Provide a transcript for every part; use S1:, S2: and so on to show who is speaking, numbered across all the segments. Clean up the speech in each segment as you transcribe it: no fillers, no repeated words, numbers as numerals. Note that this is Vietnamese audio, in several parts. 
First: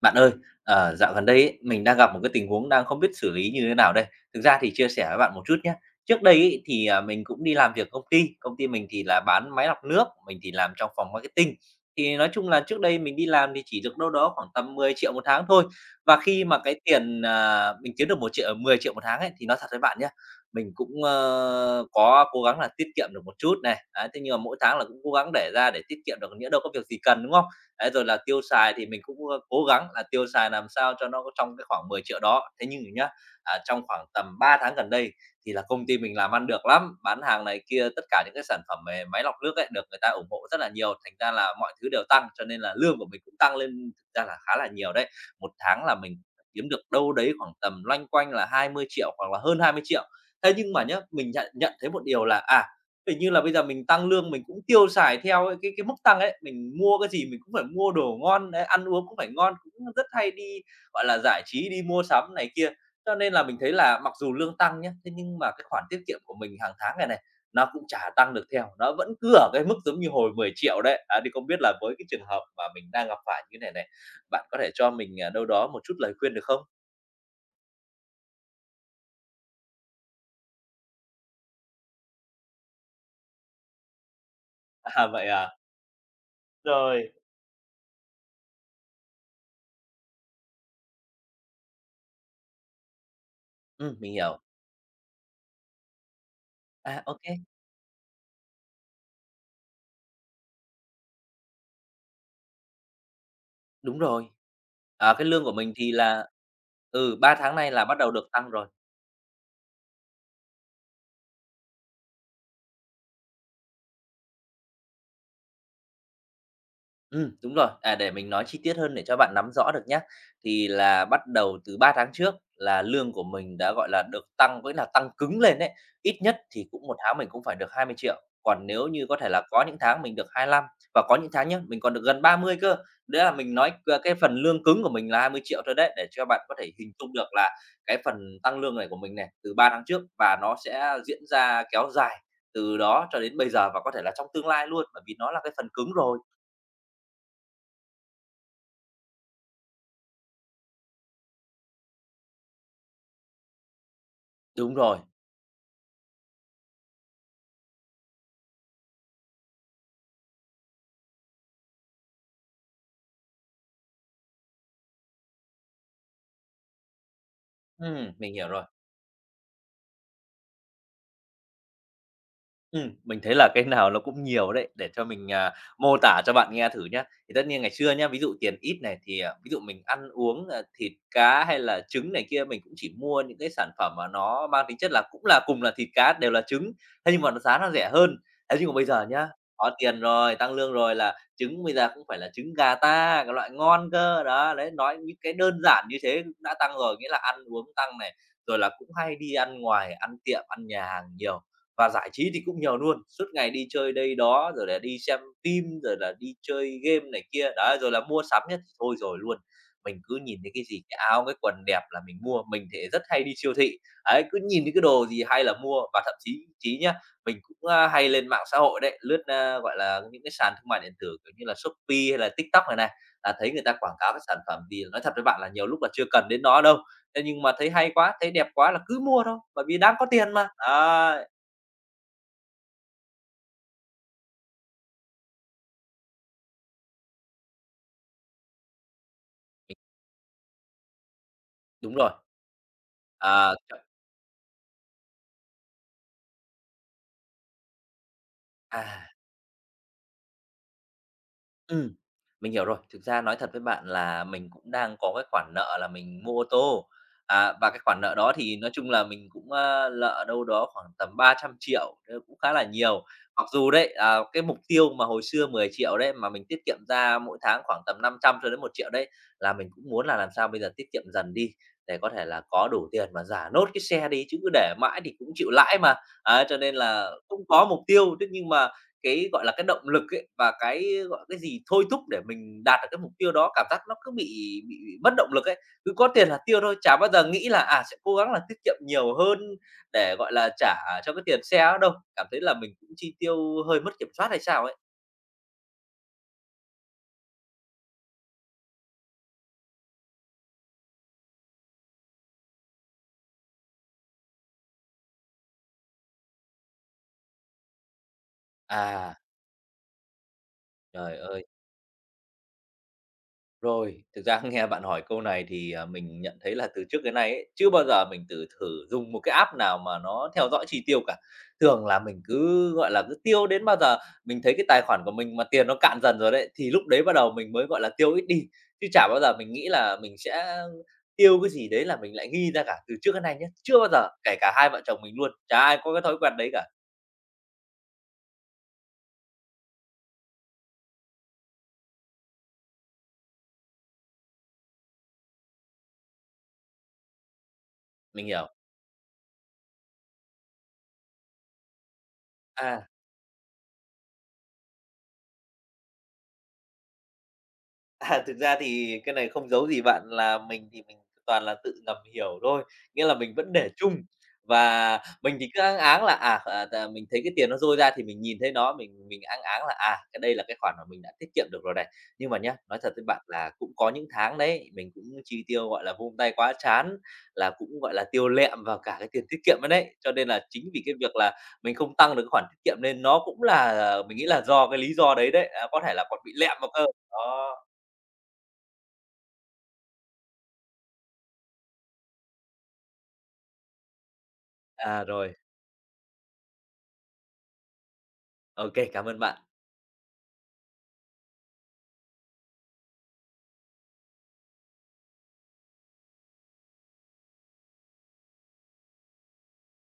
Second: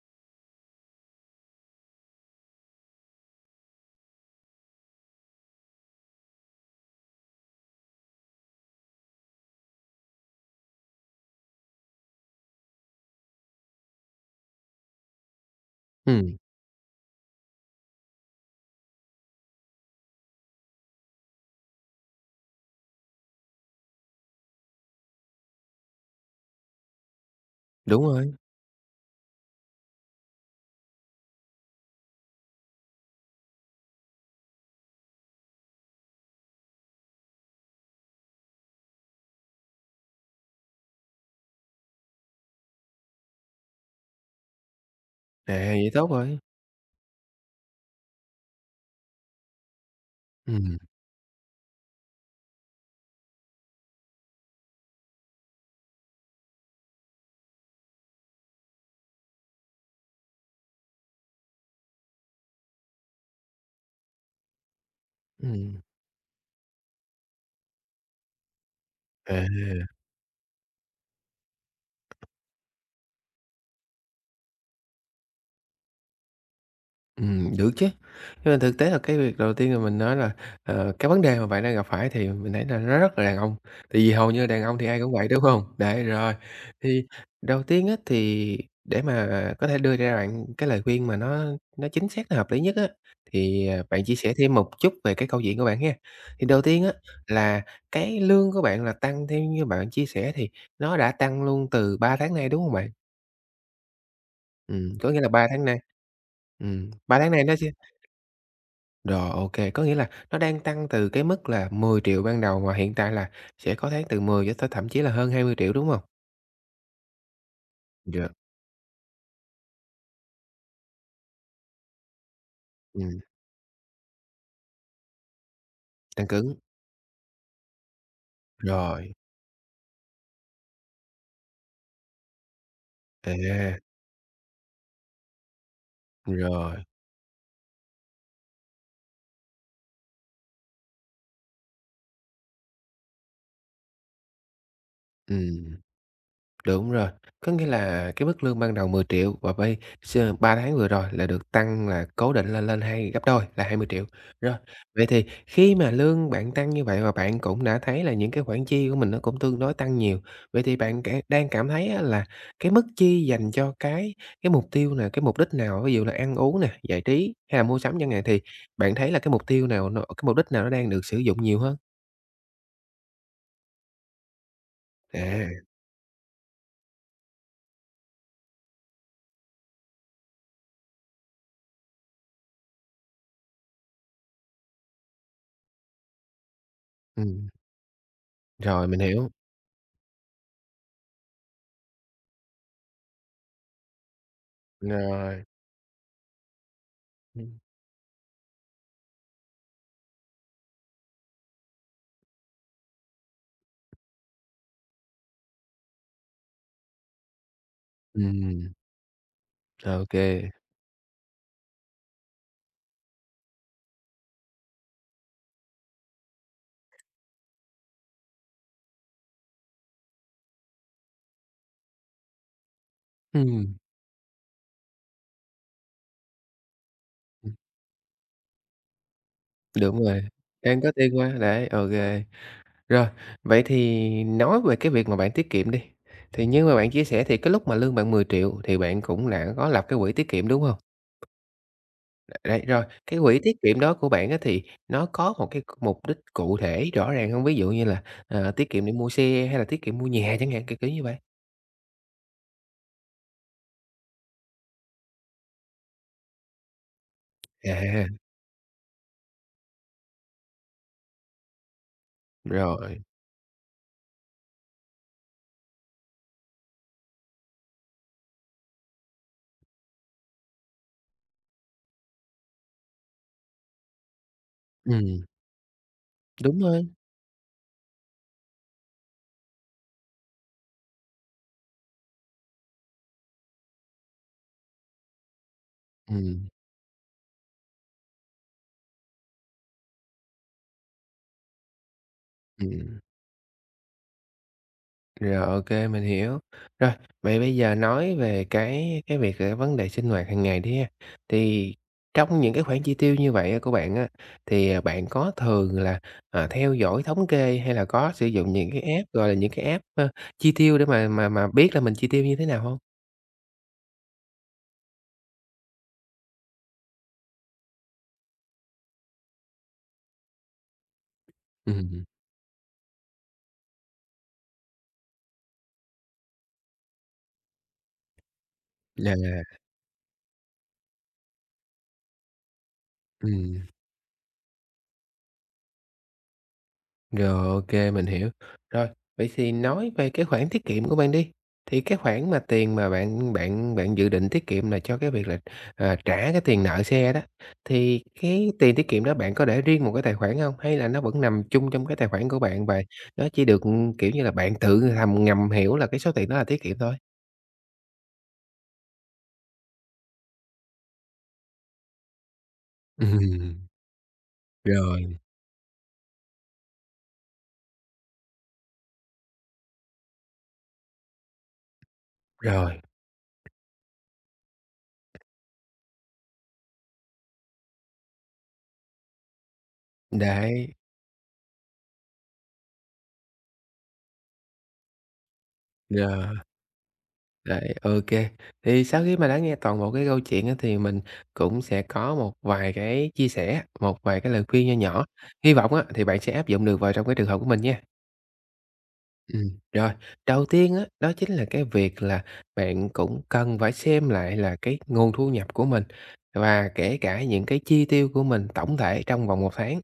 S1: Bạn ơi, dạo gần đây ấy, mình đang gặp một cái tình huống đang không biết xử lý như thế nào đây. Thực ra thì chia sẻ với bạn một chút nhé. Trước đây ấy, thì mình cũng đi làm việc công ty mình thì là bán máy lọc nước, mình thì làm trong phòng marketing. Thì nói chung là trước đây mình đi làm thì chỉ được đâu đó khoảng tầm 10 triệu một tháng thôi. Và
S2: Ừm,
S1: khi mà cái tiền à, mình kiếm được một triệu 10 triệu một tháng ấy thì nói thật với bạn nhé, mình cũng có cố gắng là tiết kiệm được một chút này. Đấy, thế nhưng mà mỗi tháng là cũng cố gắng để ra để tiết kiệm được nhỡ đâu có việc gì cần đúng không? Đấy,
S2: đúng
S1: rồi là
S2: rồi.
S1: tiêu xài thì mình cũng cố gắng là tiêu xài làm sao cho nó có trong cái khoảng 10 triệu đó. Thế nhưng nhá, trong khoảng tầm 3 tháng gần đây thì là công ty mình làm ăn được lắm, bán hàng này kia, tất cả những cái sản phẩm về máy lọc nước ấy, được người ta ủng hộ rất là nhiều, thành ra là mọi thứ đều tăng, cho nên là lương của mình cũng tăng lên thực ra là khá là nhiều đấy. Một
S2: À,
S1: tháng
S2: vậy
S1: là
S2: tốt
S1: mình
S2: rồi.
S1: kiếm được đâu đấy khoảng tầm loanh quanh là 20 triệu hoặc là hơn 20 triệu. Thế nhưng
S2: Ừm,
S1: mà nhá, mình nhận nhận thấy một điều là, hình như là bây giờ mình tăng lương mình cũng tiêu xài theo cái mức tăng ấy, mình mua cái gì mình cũng phải mua đồ ngon, đấy, ăn uống cũng phải ngon, cũng rất hay đi, gọi là, giải trí, đi mua sắm này kia. Cho nên là mình thấy là mặc dù lương tăng nhá, thế nhưng mà cái
S2: ừm,
S1: khoản tiết kiệm của mình hàng tháng này này, nó cũng chả tăng được theo, nó vẫn cứ
S2: à.
S1: ở cái mức giống như hồi 10 triệu đấy. Á, thì không biết là với cái trường hợp mà mình đang gặp phải như thế này này, bạn có thể cho mình, đâu đó một chút lời khuyên được không?
S2: Được chứ. Nhưng mà thực tế là cái việc đầu tiên là mình nói là, cái vấn đề mà bạn đang gặp phải thì mình thấy là nó rất là đàn ông, tại vì hầu như là đàn ông thì ai
S1: À,
S2: cũng vậy,
S1: vậy
S2: đúng
S1: à?
S2: không? Đấy, rồi, thì
S1: Rồi.
S2: đầu tiên á, thì để mà có thể đưa ra bạn cái lời khuyên mà nó chính xác, nó hợp lý nhất á, thì, bạn
S1: Mình
S2: chia sẻ
S1: hiểu.
S2: thêm một chút về cái câu chuyện của bạn ha. Thì đầu tiên á,
S1: À, OK.
S2: là cái lương của bạn là tăng theo như bạn chia sẻ thì nó đã tăng luôn từ 3 tháng nay, đúng không bạn?
S1: Đúng rồi.
S2: Có
S1: À,
S2: nghĩa
S1: cái
S2: là
S1: lương
S2: 3
S1: của
S2: tháng
S1: mình
S2: nay
S1: thì là ừ,
S2: 3 tháng
S1: 3
S2: nay nó
S1: tháng
S2: sẽ
S1: nay là bắt đầu được tăng rồi.
S2: rồi, OK, có nghĩa là nó đang tăng từ cái mức là 10 triệu ban đầu mà hiện tại là sẽ có tháng từ 10 cho tới thậm chí là hơn 20 triệu đúng không?
S1: Ừ đúng rồi. À, để mình
S2: Được.
S1: nói chi tiết hơn để cho bạn nắm rõ được nhé. Thì là bắt đầu từ 3 tháng trước là lương
S2: Ừm,
S1: của mình đã, gọi là, được tăng với là tăng cứng lên đấy, ít
S2: tăng
S1: nhất
S2: cứng,
S1: thì cũng một tháng mình cũng phải được 20 triệu, còn nếu như
S2: rồi,
S1: có thể là có những tháng mình được 25 triệu, và có những tháng nhé mình còn được gần 30 triệu cơ. Đấy là mình nói
S2: à,
S1: c cái phần lương cứng của mình là 20 triệu thôi đấy, để cho bạn có thể
S2: rồi,
S1: hình dung được là cái phần tăng lương này của mình này, từ 3 tháng trước và nó sẽ diễn ra kéo dài từ đó cho đến bây giờ và có thể là trong tương lai luôn, bởi vì nó là cái
S2: ừm.
S1: phần cứng rồi.
S2: Đúng rồi, có nghĩa là cái mức lương ban đầu 10 triệu và bây s 3 tháng vừa rồi là được tăng là cố định là lên gấp đôi là 20.000.000. Rồi,
S1: Đúng rồi.
S2: vậy thì khi mà lương bạn tăng như vậy và bạn cũng đã thấy là những cái khoản chi của mình nó cũng tương đối tăng nhiều, vậy thì bạn cả đang cảm thấy á là cái mức chi dành cho cái mục tiêu nè, cái mục đích nào, ví dụ là ăn uống nè, giải trí hay là mua sắm chẳng hạn,
S1: Mình
S2: thì
S1: hiểu rồi.
S2: bạn thấy là cái mục tiêu nào nó cái mục đích nào nó đang được sử dụng nhiều hơn?
S1: Mình thấy là cái nào nó cũng nhiều đấy, để cho mình,
S2: À,
S1: mô tả cho bạn nghe thử nhá. Thì tất nhiên ngày xưa nhá, ví dụ tiền ít này, thì ví dụ mình ăn uống, thịt cá hay là trứng này kia, mình cũng chỉ mua những cái sản phẩm mà nó mang tính chất là cũng là cùng là thịt cá, đều là trứng, thế nhưng mà nó
S2: ừm,
S1: giá nó rẻ hơn. Thế nhưng mà bây
S2: rồi, mình
S1: giờ
S2: hiểu.
S1: nhá, có tiền rồi, tăng lương rồi là trứng bây giờ cũng phải là trứng gà ta, cái loại ngon cơ. Đó, đấy, nói những cái
S2: Rồi.
S1: đơn giản như thế cũng đã tăng rồi, nghĩa là ăn
S2: Ừ.
S1: uống tăng này, rồi là cũng hay đi ăn ngoài, ăn tiệm, ăn nhà hàng nhiều. Và giải trí thì cũng nhiều luôn, suốt ngày đi chơi đây đó, rồi là đi xem phim, rồi là đi chơi game này kia, đấy, rồi là mua sắm nhất. Thôi rồi luôn, mình
S2: OK
S1: cứ
S2: kê.
S1: nhìn thấy cái gì, cái áo, cái quần đẹp là mình mua, mình thì rất hay đi siêu thị, ấy, cứ nhìn thấy cái đồ gì hay là mua. Và thậm chí chí nhá, mình cũng hay lên mạng xã hội đấy, lướt, gọi là, những cái sàn thương mại điện tử, kiểu như là Shopee hay là TikTok này này, là thấy người ta
S2: Ừm,
S1: quảng cáo cái sản phẩm gì nói thật với bạn là nhiều lúc là chưa cần đến nó đâu, thế nhưng mà
S2: ừm,
S1: thấy hay quá, thấy đẹp quá là cứ mua thôi, bởi vì đang
S2: đúng
S1: có
S2: rồi,
S1: tiền mà,
S2: đang có tiền
S1: đấy.
S2: mà, đấy, OK. Rồi, vậy thì nói về cái việc mà bạn tiết kiệm đi, thì như mà bạn chia sẻ thì cái lúc mà lương bạn 10 triệu thì bạn cũng đã có lập cái quỹ tiết kiệm, đúng hông?
S1: Đúng rồi,
S2: Đấy, rồi, cái quỹ tiết
S1: à, chậm
S2: kiệm đó của bạn á thì nó có một cái mục đích cụ thể rõ ràng hông? Ví dụ như là, tiết
S1: à,
S2: kiệm để mua xe hay là tiết kiệm mua nhà chẳng hạn, kiểu như vậy?
S1: ừm, mình hiểu rồi. Thực ra nói thật với bạn là mình cũng đang có cái khoản nợ là mình mua ô tô, và cái khoản
S2: À,
S1: nợ đó thì nói chung là mình cũng nợ đâu đó khoảng tầm 300 triệu thế cũng khá là
S2: rồi,
S1: nhiều. Mặc dù đấy, cái mục tiêu mà hồi xưa 10 triệu đấy, mà mình tiết kiệm ra mỗi tháng khoảng tầm 500 nghìn cho đến 1 triệu đấy, là mình cũng muốn là làm sao bây giờ tiết kiệm dần đi để có thể là có đủ tiền mà giả nốt cái xe đi, chứ cứ để mãi thì
S2: ừm,
S1: cũng chịu lãi mà. Ấy, cho
S2: đúng
S1: nên
S2: rồi,
S1: là cũng có mục tiêu, thế nhưng mà cái, gọi là, cái động lực ấy và cái, gọi, cái gì thôi thúc để mình đạt được cái mục tiêu đó, cảm giác nó cứ bị mất động lực ấy. Cứ có tiền là
S2: ừm,
S1: tiêu thôi, chả bao giờ nghĩ là, sẽ cố gắng là tiết kiệm nhiều hơn để, gọi là, trả cho cái tiền xe đó đâu. Cảm thấy là mình cũng
S2: ừm.
S1: chi tiêu hơi mất kiểm soát hay sao ấy.
S2: Rồi, OK, mình hiểu. Rồi, vậy bây giờ nói về cái việc cái vấn đề sinh hoạt hàng ngày đi ha. Thì trong những cái khoản chi tiêu như vậy á của bạn á, thì, bạn có thường là, theo dõi thống kê hay là có sử dụng những cái app,
S1: À,
S2: gọi là, những cái app, chi tiêu để mà
S1: trời
S2: mà
S1: ơi!
S2: mà biết là mình chi tiêu như thế nào không.
S1: Rồi, thực ra nghe bạn hỏi câu này thì mình nhận thấy là từ trước đến nay ấy, chưa bao giờ mình tự thử dùng một cái app nào mà nó theo dõi chi tiêu cả. Thường là
S2: Ừm,
S1: mình cứ, gọi là, cứ tiêu đến bao giờ mình thấy cái tài khoản của mình mà tiền nó cạn dần rồi đấy, thì lúc đấy bắt đầu mình mới, gọi là, tiêu ít đi, chứ chả
S2: là
S1: bao giờ mình nghĩ là mình sẽ tiêu cái gì đấy là mình lại ghi ra cả, từ trước đến nay nhé,
S2: ừm.
S1: chưa bao giờ, kể cả hai vợ chồng mình luôn, chả ai có cái thói quen đấy cả.
S2: Rồi, OK, mình hiểu. Rồi, vậy thì nói về cái khoản tiết kiệm của bạn đi, thì cái khoản mà tiền mà bạn bạn bạn dự định tiết kiệm là cho cái việc là, trả cái tiền nợ xe đó, thì
S1: Mình hiểu.
S2: cái tiền tiết kiệm đó bạn có để riêng một cái tài khoản không? Hay là nó vẫn nằm chung trong cái tài khoản của bạn và
S1: À.
S2: nó chỉ được, kiểu như là, bạn tự thầm ngầm hiểu là cái số tiền đó là tiết kiệm thôi?
S1: À, thực ra thì cái này không giấu gì bạn là mình thì mình toàn là tự ngầm hiểu thôi, nghĩa là mình vẫn
S2: Ừm,
S1: để chung. Và
S2: rồi,
S1: mình thì cứ áng áng là, mình thấy cái tiền nó dôi ra thì mình nhìn thấy nó, mình áng áng là, cái đây là cái khoản mà mình đã tiết kiệm được rồi này. Nhưng mà nhá, nói
S2: rồi,
S1: thật với bạn là cũng có những tháng đấy, mình cũng chi tiêu, gọi là, vung tay quá chán là cũng, gọi là, tiêu lẹm vào cả cái tiền tiết kiệm ấy đấy. Cho nên là chính
S2: đấy,
S1: vì cái việc là mình không tăng được cái khoản tiết kiệm nên nó cũng là mình nghĩ là do cái lý do đấy đấy, có thể là còn
S2: rồi.
S1: bị lẹm vào cơ. Đó.
S2: Rồi, ô. Thì sau khi mà đã nghe toàn bộ cái câu chuyện á, thì mình cũng sẽ có một vài cái chia sẻ, một vài cái lời khuyên nho
S1: À,
S2: nhỏ.
S1: rồi,
S2: Hy vọng á, thì bạn sẽ áp dụng được vào trong cái trường hợp của mình nha.
S1: OK, cảm ơn bạn.
S2: Rồi, đầu tiên á, đó chính là cái việc là bạn cũng cần phải xem lại là cái nguồn thu nhập của mình và kể cả những cái chi tiêu của mình tổng thể trong vòng một tháng.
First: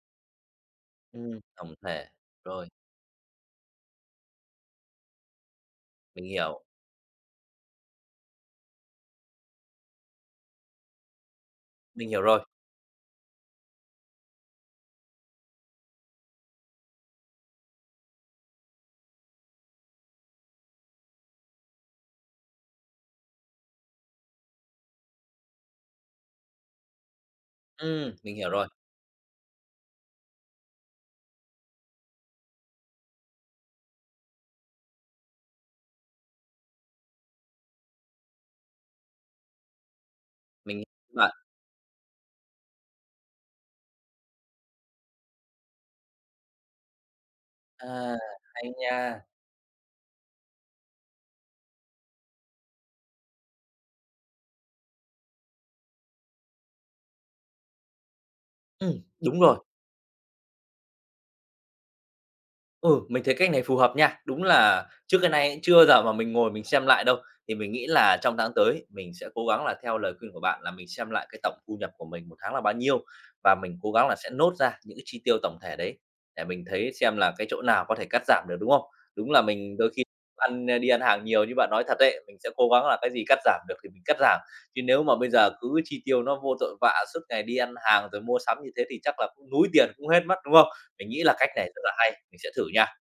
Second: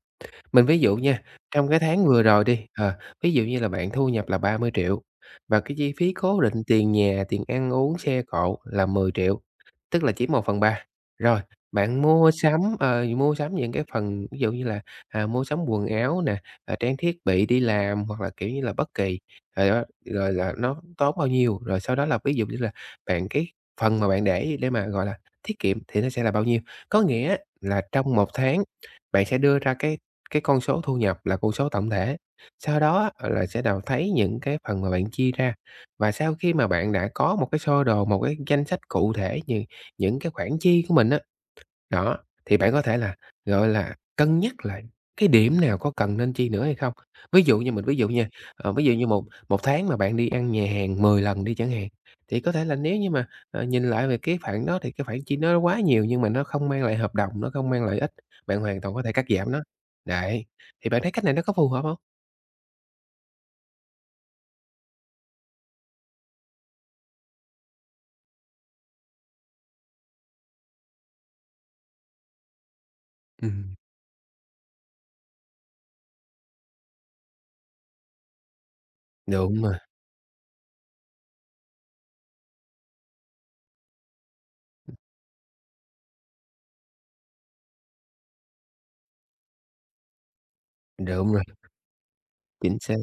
S2: Mình ví dụ nha, trong
S1: Tổng
S2: cái tháng
S1: thể,
S2: vừa rồi đi,
S1: rồi,
S2: ví dụ như là bạn thu nhập là 30 triệu và cái chi phí
S1: mình
S2: cố định
S1: hiểu,
S2: tiền nhà, tiền ăn uống, xe cộ là 10 triệu tức là chỉ một phần ba. Rồi, bạn
S1: mình hiểu
S2: mua
S1: rồi.
S2: sắm, mua sắm những cái phần ví dụ như là, mua sắm quần áo nè, trang thiết bị đi làm hoặc là, kiểu như là, bất kỳ, rồi đó, rồi là nó tốn bao nhiêu, rồi sau đó là ví dụ như là bạn cái phần mà bạn để mà, gọi là, tiết kiệm thì nó sẽ là bao nhiêu. Có nghĩa là trong một
S1: Mình hiểu
S2: tháng
S1: rồi,
S2: bạn sẽ đưa ra cái con số thu nhập là con số tổng thể, sau đó á là sẽ đào thấy những cái phần mà bạn chia ra. Và sau khi mà bạn đã có một cái sơ đồ, một cái danh sách cụ thể như những cái khoản
S1: mình
S2: chi của mình
S1: hiểu
S2: á,
S1: bạn.
S2: đó, thì bạn có thể là, gọi là, cân nhắc lại cái điểm nào có cần nên chi nữa hay không. Ví dụ như mình
S1: À,
S2: ví dụ nha,
S1: hay
S2: ví dụ như một
S1: nha.
S2: một tháng mà bạn đi ăn nhà hàng 10 lần đi chẳng hạn, thì có thể là nếu như mà, nhìn lại về cái khoản đó thì cái khoản chi nó quá nhiều nhưng mà nó không mang lại hợp đồng, nó không mang lại lợi ích, bạn hoàn toàn có
S1: Ừm,
S2: thể cắt
S1: đúng
S2: giảm
S1: rồi.
S2: nó. Đấy, thì bạn thấy cách này nó có phù hợp hông?
S1: Ừ, mình thấy cách này phù hợp nha. Đúng là trước cái này chưa bao giờ mà mình ngồi mình xem lại đâu. Thì mình nghĩ là trong tháng tới mình sẽ cố gắng là theo lời khuyên của bạn là mình xem lại cái tổng thu nhập của mình một tháng là bao nhiêu và
S2: Ừm,
S1: mình cố gắng là sẽ nốt ra những cái chi tiêu tổng thể đấy để mình thấy xem là cái chỗ nào có thể cắt giảm được, đúng không? Đúng là
S2: đúng rồi,
S1: mình đôi khi đi ăn hàng nhiều như bạn nói thật đấy, mình sẽ cố gắng là cái gì cắt giảm được thì mình cắt giảm. Chứ nếu mà bây giờ cứ chi tiêu nó vô tội vạ suốt ngày đi ăn hàng rồi mua sắm như thế thì chắc là cũng núi tiền cũng hết mất, đúng không? Mình nghĩ
S2: đúng
S1: là
S2: rồi.
S1: cách này rất là hay, mình sẽ thử
S2: Chính
S1: nha.
S2: xác.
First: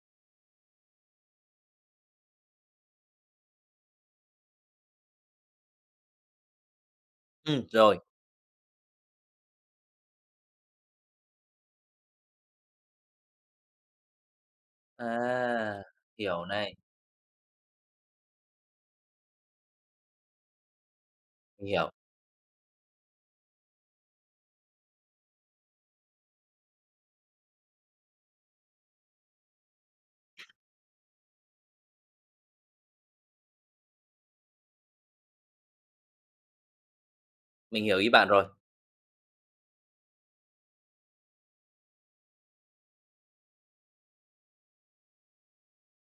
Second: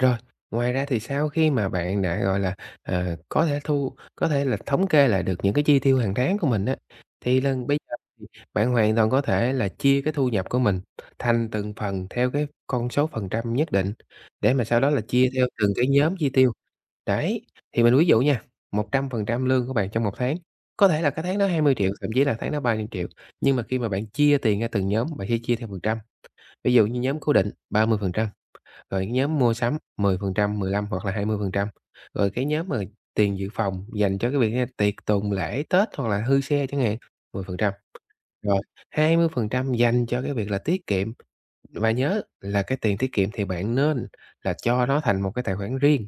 S2: Rồi, ngoài ra thì sau khi mà bạn đã, gọi là, có thể có thể là thống kê lại được những cái chi tiêu hàng tháng của mình á, thì lần bây giờ
S1: Rồi,
S2: thì bạn hoàn toàn có thể là chia cái thu nhập của mình thành từng phần theo cái con số phần trăm nhất định, để mà sau đó là chia theo từng
S1: à,
S2: cái nhóm chi
S1: hiểu
S2: tiêu.
S1: này,
S2: Đấy, thì mình ví dụ nha, 100% lương của bạn trong một tháng, có thể là cái tháng đó hai
S1: mình
S2: mươi triệu
S1: hiểu,
S2: thậm chí là tháng đó 30 triệu nhưng mà khi mà bạn chia tiền ra từng nhóm, bạn sẽ chia theo phần trăm. Ví dụ như nhóm cố định 30% rồi cái nhóm mua sắm 10%, 15 hoặc là 20%. Rồi cái nhóm mà tiền dự phòng dành cho cái việc như là tiệc tùng lễ, Tết hoặc là hư xe chẳng hạn, 10%.
S1: Mình hiểu ý bạn rồi.
S2: Rồi 20% dành cho cái việc là tiết kiệm và nhớ là cái tiền tiết kiệm thì bạn nên là cho nó thành một cái tài khoản riêng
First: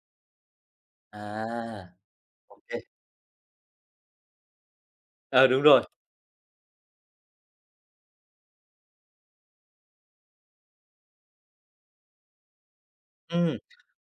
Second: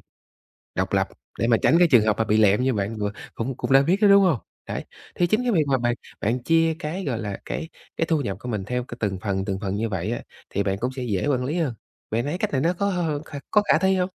S2: độc lập, để mà tránh cái
S1: À,
S2: trường hợp mà bị
S1: ô
S2: lẹm như bạn vừa cũng cũng đã biết đó, đúng hông? Đấy, thì chính
S1: ờ,
S2: cái
S1: đúng
S2: việc mà
S1: rồi,
S2: bạn bạn chia cái, gọi là, cái thu nhập của mình theo cái từng phần như vậy á, thì bạn cũng sẽ dễ quản lý hơn. Bạn thấy cách này nó có khả
S1: ừ.
S2: khả thi hông?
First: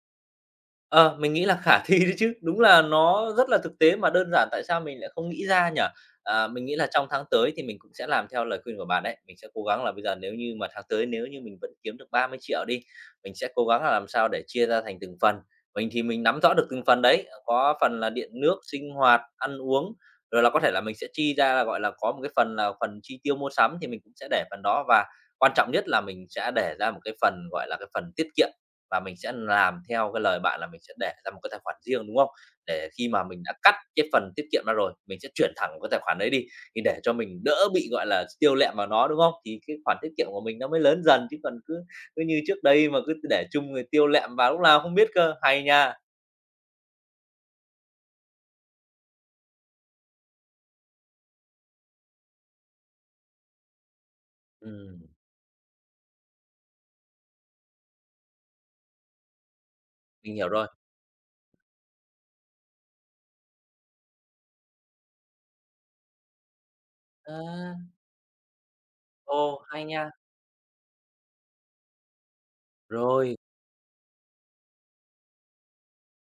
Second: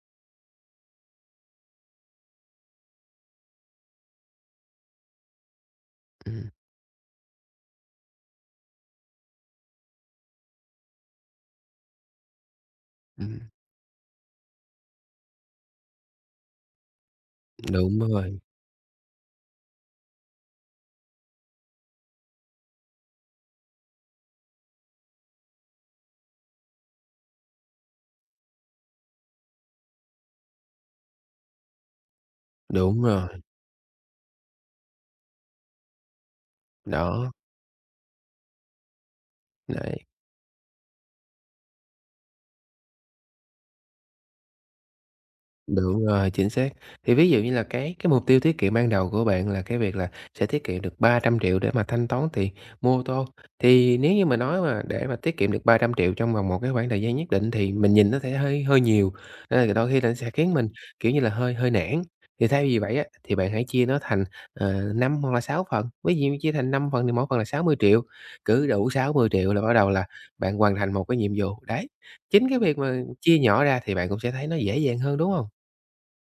S1: Ờ, Mình nghĩ là khả thi đấy chứ, đúng là nó rất là thực tế mà đơn giản tại sao mình lại không nghĩ ra nhỉ?
S2: Ừm,
S1: Mình nghĩ là trong tháng tới thì mình cũng sẽ làm theo lời khuyên của bạn đấy, mình sẽ cố gắng là bây giờ nếu như mà tháng tới nếu như mình vẫn kiếm được 30 triệu đi, mình
S2: ừm,
S1: sẽ cố gắng là làm sao để chia ra thành từng phần. Mình thì mình nắm rõ được từng phần đấy, có
S2: đúng
S1: phần là điện
S2: rồi,
S1: nước, sinh hoạt, ăn uống, rồi là có thể là mình sẽ chi ra là, gọi là, có một cái phần là phần chi tiêu mua sắm thì mình cũng sẽ để phần đó và quan trọng nhất là mình sẽ để ra một cái phần, gọi là, cái phần tiết kiệm và mình sẽ làm theo cái lời bạn là mình sẽ để ra một cái tài khoản riêng, đúng không? Để
S2: đúng
S1: khi mà
S2: rồi,
S1: mình đã cắt cái phần tiết kiệm ra rồi, mình sẽ chuyển thẳng vào cái tài khoản đấy đi, thì để cho
S2: đó,
S1: mình đỡ bị, gọi là, tiêu lẹm vào nó, đúng không? Thì cái khoản
S2: đấy.
S1: tiết kiệm của mình nó mới lớn dần, chứ còn cứ cứ như trước đây mà cứ để chung người tiêu lẹm vào lúc nào không biết cơ. Hay nha!
S2: Đúng rồi, chính xác. Thì ví dụ như là cái mục tiêu tiết kiệm ban đầu của bạn là cái việc là sẽ tiết kiệm được 300 triệu để mà thanh toán tiền mua ô tô. Thì nếu như mà nói mà
S1: Ừm,
S2: để mà tiết kiệm được 300 triệu trong vòng một cái khoảng thời gian nhất định thì mình nhìn nó sẽ hơi hơi nhiều, nên là đôi khi là nó sẽ
S1: mình hiểu
S2: khiến mình,
S1: rồi.
S2: kiểu như là, hơi hơi nản. Thì thay vì vậy á, thì bạn hãy chia nó thành, 5 hoặc là 6 phần, ví dụ như chia thành 5 phần thì mỗi phần là sáu mươi
S1: A,
S2: triệu. Cứ đủ 60 triệu là
S1: ồ,
S2: bắt
S1: hay
S2: đầu là
S1: nha!
S2: bạn hoàn thành một cái nhiệm vụ. Đấy, chính cái việc mà
S1: Rồi.
S2: chia nhỏ ra thì bạn cũng sẽ thấy nó dễ dàng hơn, đúng không?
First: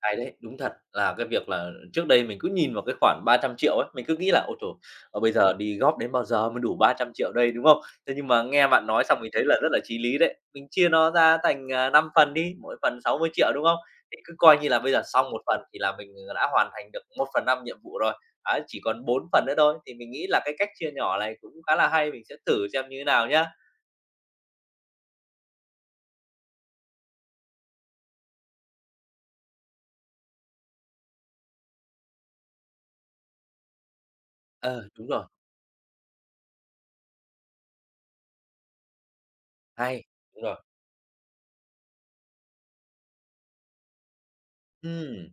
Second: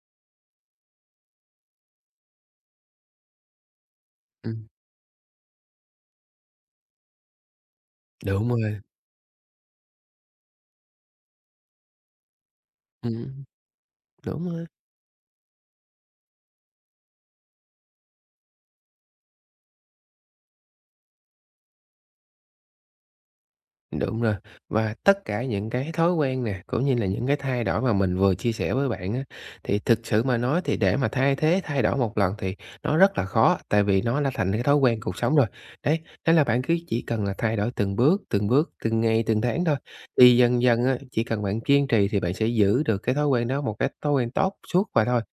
S1: Hay đấy, đúng thật là cái việc là trước đây mình cứ nhìn vào cái khoản 300 triệu ấy, mình cứ nghĩ là "Ôi
S2: Ừm,
S1: trời, bây giờ đi góp đến bao giờ mới đủ 300 triệu đây", đúng không? Thế nhưng mà
S2: đúng
S1: nghe
S2: rồi,
S1: bạn nói xong mình thấy là rất là chí lý đấy, mình chia nó ra thành, 5 phần đi, mỗi phần sáu mươi
S2: ừm,
S1: triệu đúng không? Thì cứ
S2: đúng
S1: coi
S2: rồi,
S1: như là bây giờ xong một phần thì là mình đã hoàn thành được một phần năm nhiệm vụ rồi, ấy, chỉ còn 4 phần nữa thôi, thì mình nghĩ là cái cách chia nhỏ này cũng khá là hay, mình sẽ thử xem như thế nào nhá.
S2: đúng rồi. Và tất cả những cái thói quen nè, cũng như là những cái thay đổi mà mình vừa chia sẻ với bạn á, thì thực sự mà nói thì để mà thay thế, thay đổi một lần thì nó rất là khó, tại vì nó đã thành cái thói
S1: Ờ,
S2: quen
S1: Đúng
S2: cuộc
S1: rồi,
S2: sống rồi. Đấy, nên là bạn cứ chỉ cần là thay đổi từng bước, từng bước, từng ngày, từng tháng thôi,
S1: hay,
S2: thì
S1: đúng
S2: dần
S1: rồi.
S2: dần á, chỉ cần bạn kiên trì thì bạn sẽ giữ được cái thói quen đó một cái thói quen tốt suốt và thôi.
S1: Ừm.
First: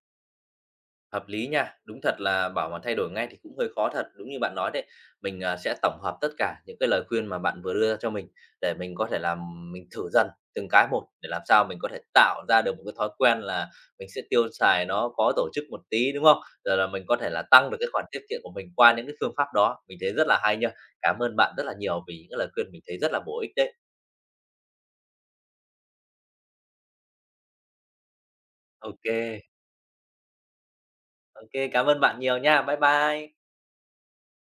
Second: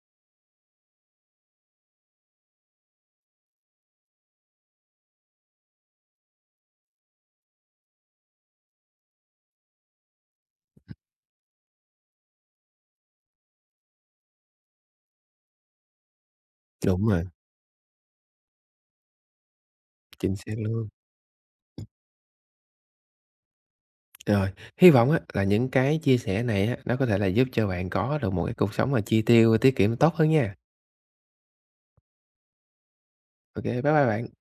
S1: Hợp lý nha, đúng thật là bảo mà thay đổi ngay thì cũng hơi khó thật, đúng như bạn nói đấy. Mình sẽ tổng hợp tất cả những cái lời khuyên mà bạn vừa đưa ra cho mình để mình có thể làm mình thử dần từng cái một, để làm sao mình có thể tạo ra được một cái thói quen là mình sẽ tiêu xài nó có tổ chức một tí, đúng không? Rồi là mình
S2: Đúng
S1: có
S2: rồi,
S1: thể là tăng được cái khoản tiết kiệm của mình qua những cái phương pháp đó, mình thấy rất
S2: chính
S1: là
S2: xác
S1: hay nha.
S2: luôn.
S1: Cảm ơn bạn rất là nhiều vì những cái lời khuyên mình thấy rất là bổ ích đấy.
S2: Rồi, hy vọng á là những cái chia sẻ này á, nó có thể là giúp cho bạn có được một cái cuộc sống
S1: Ok,
S2: mà chi
S1: ok,
S2: tiêu tiết kiệm tốt hơn nha.
S1: cảm ơn bạn nhiều nha. Bye bye.
S2: OK, bye bye bạn.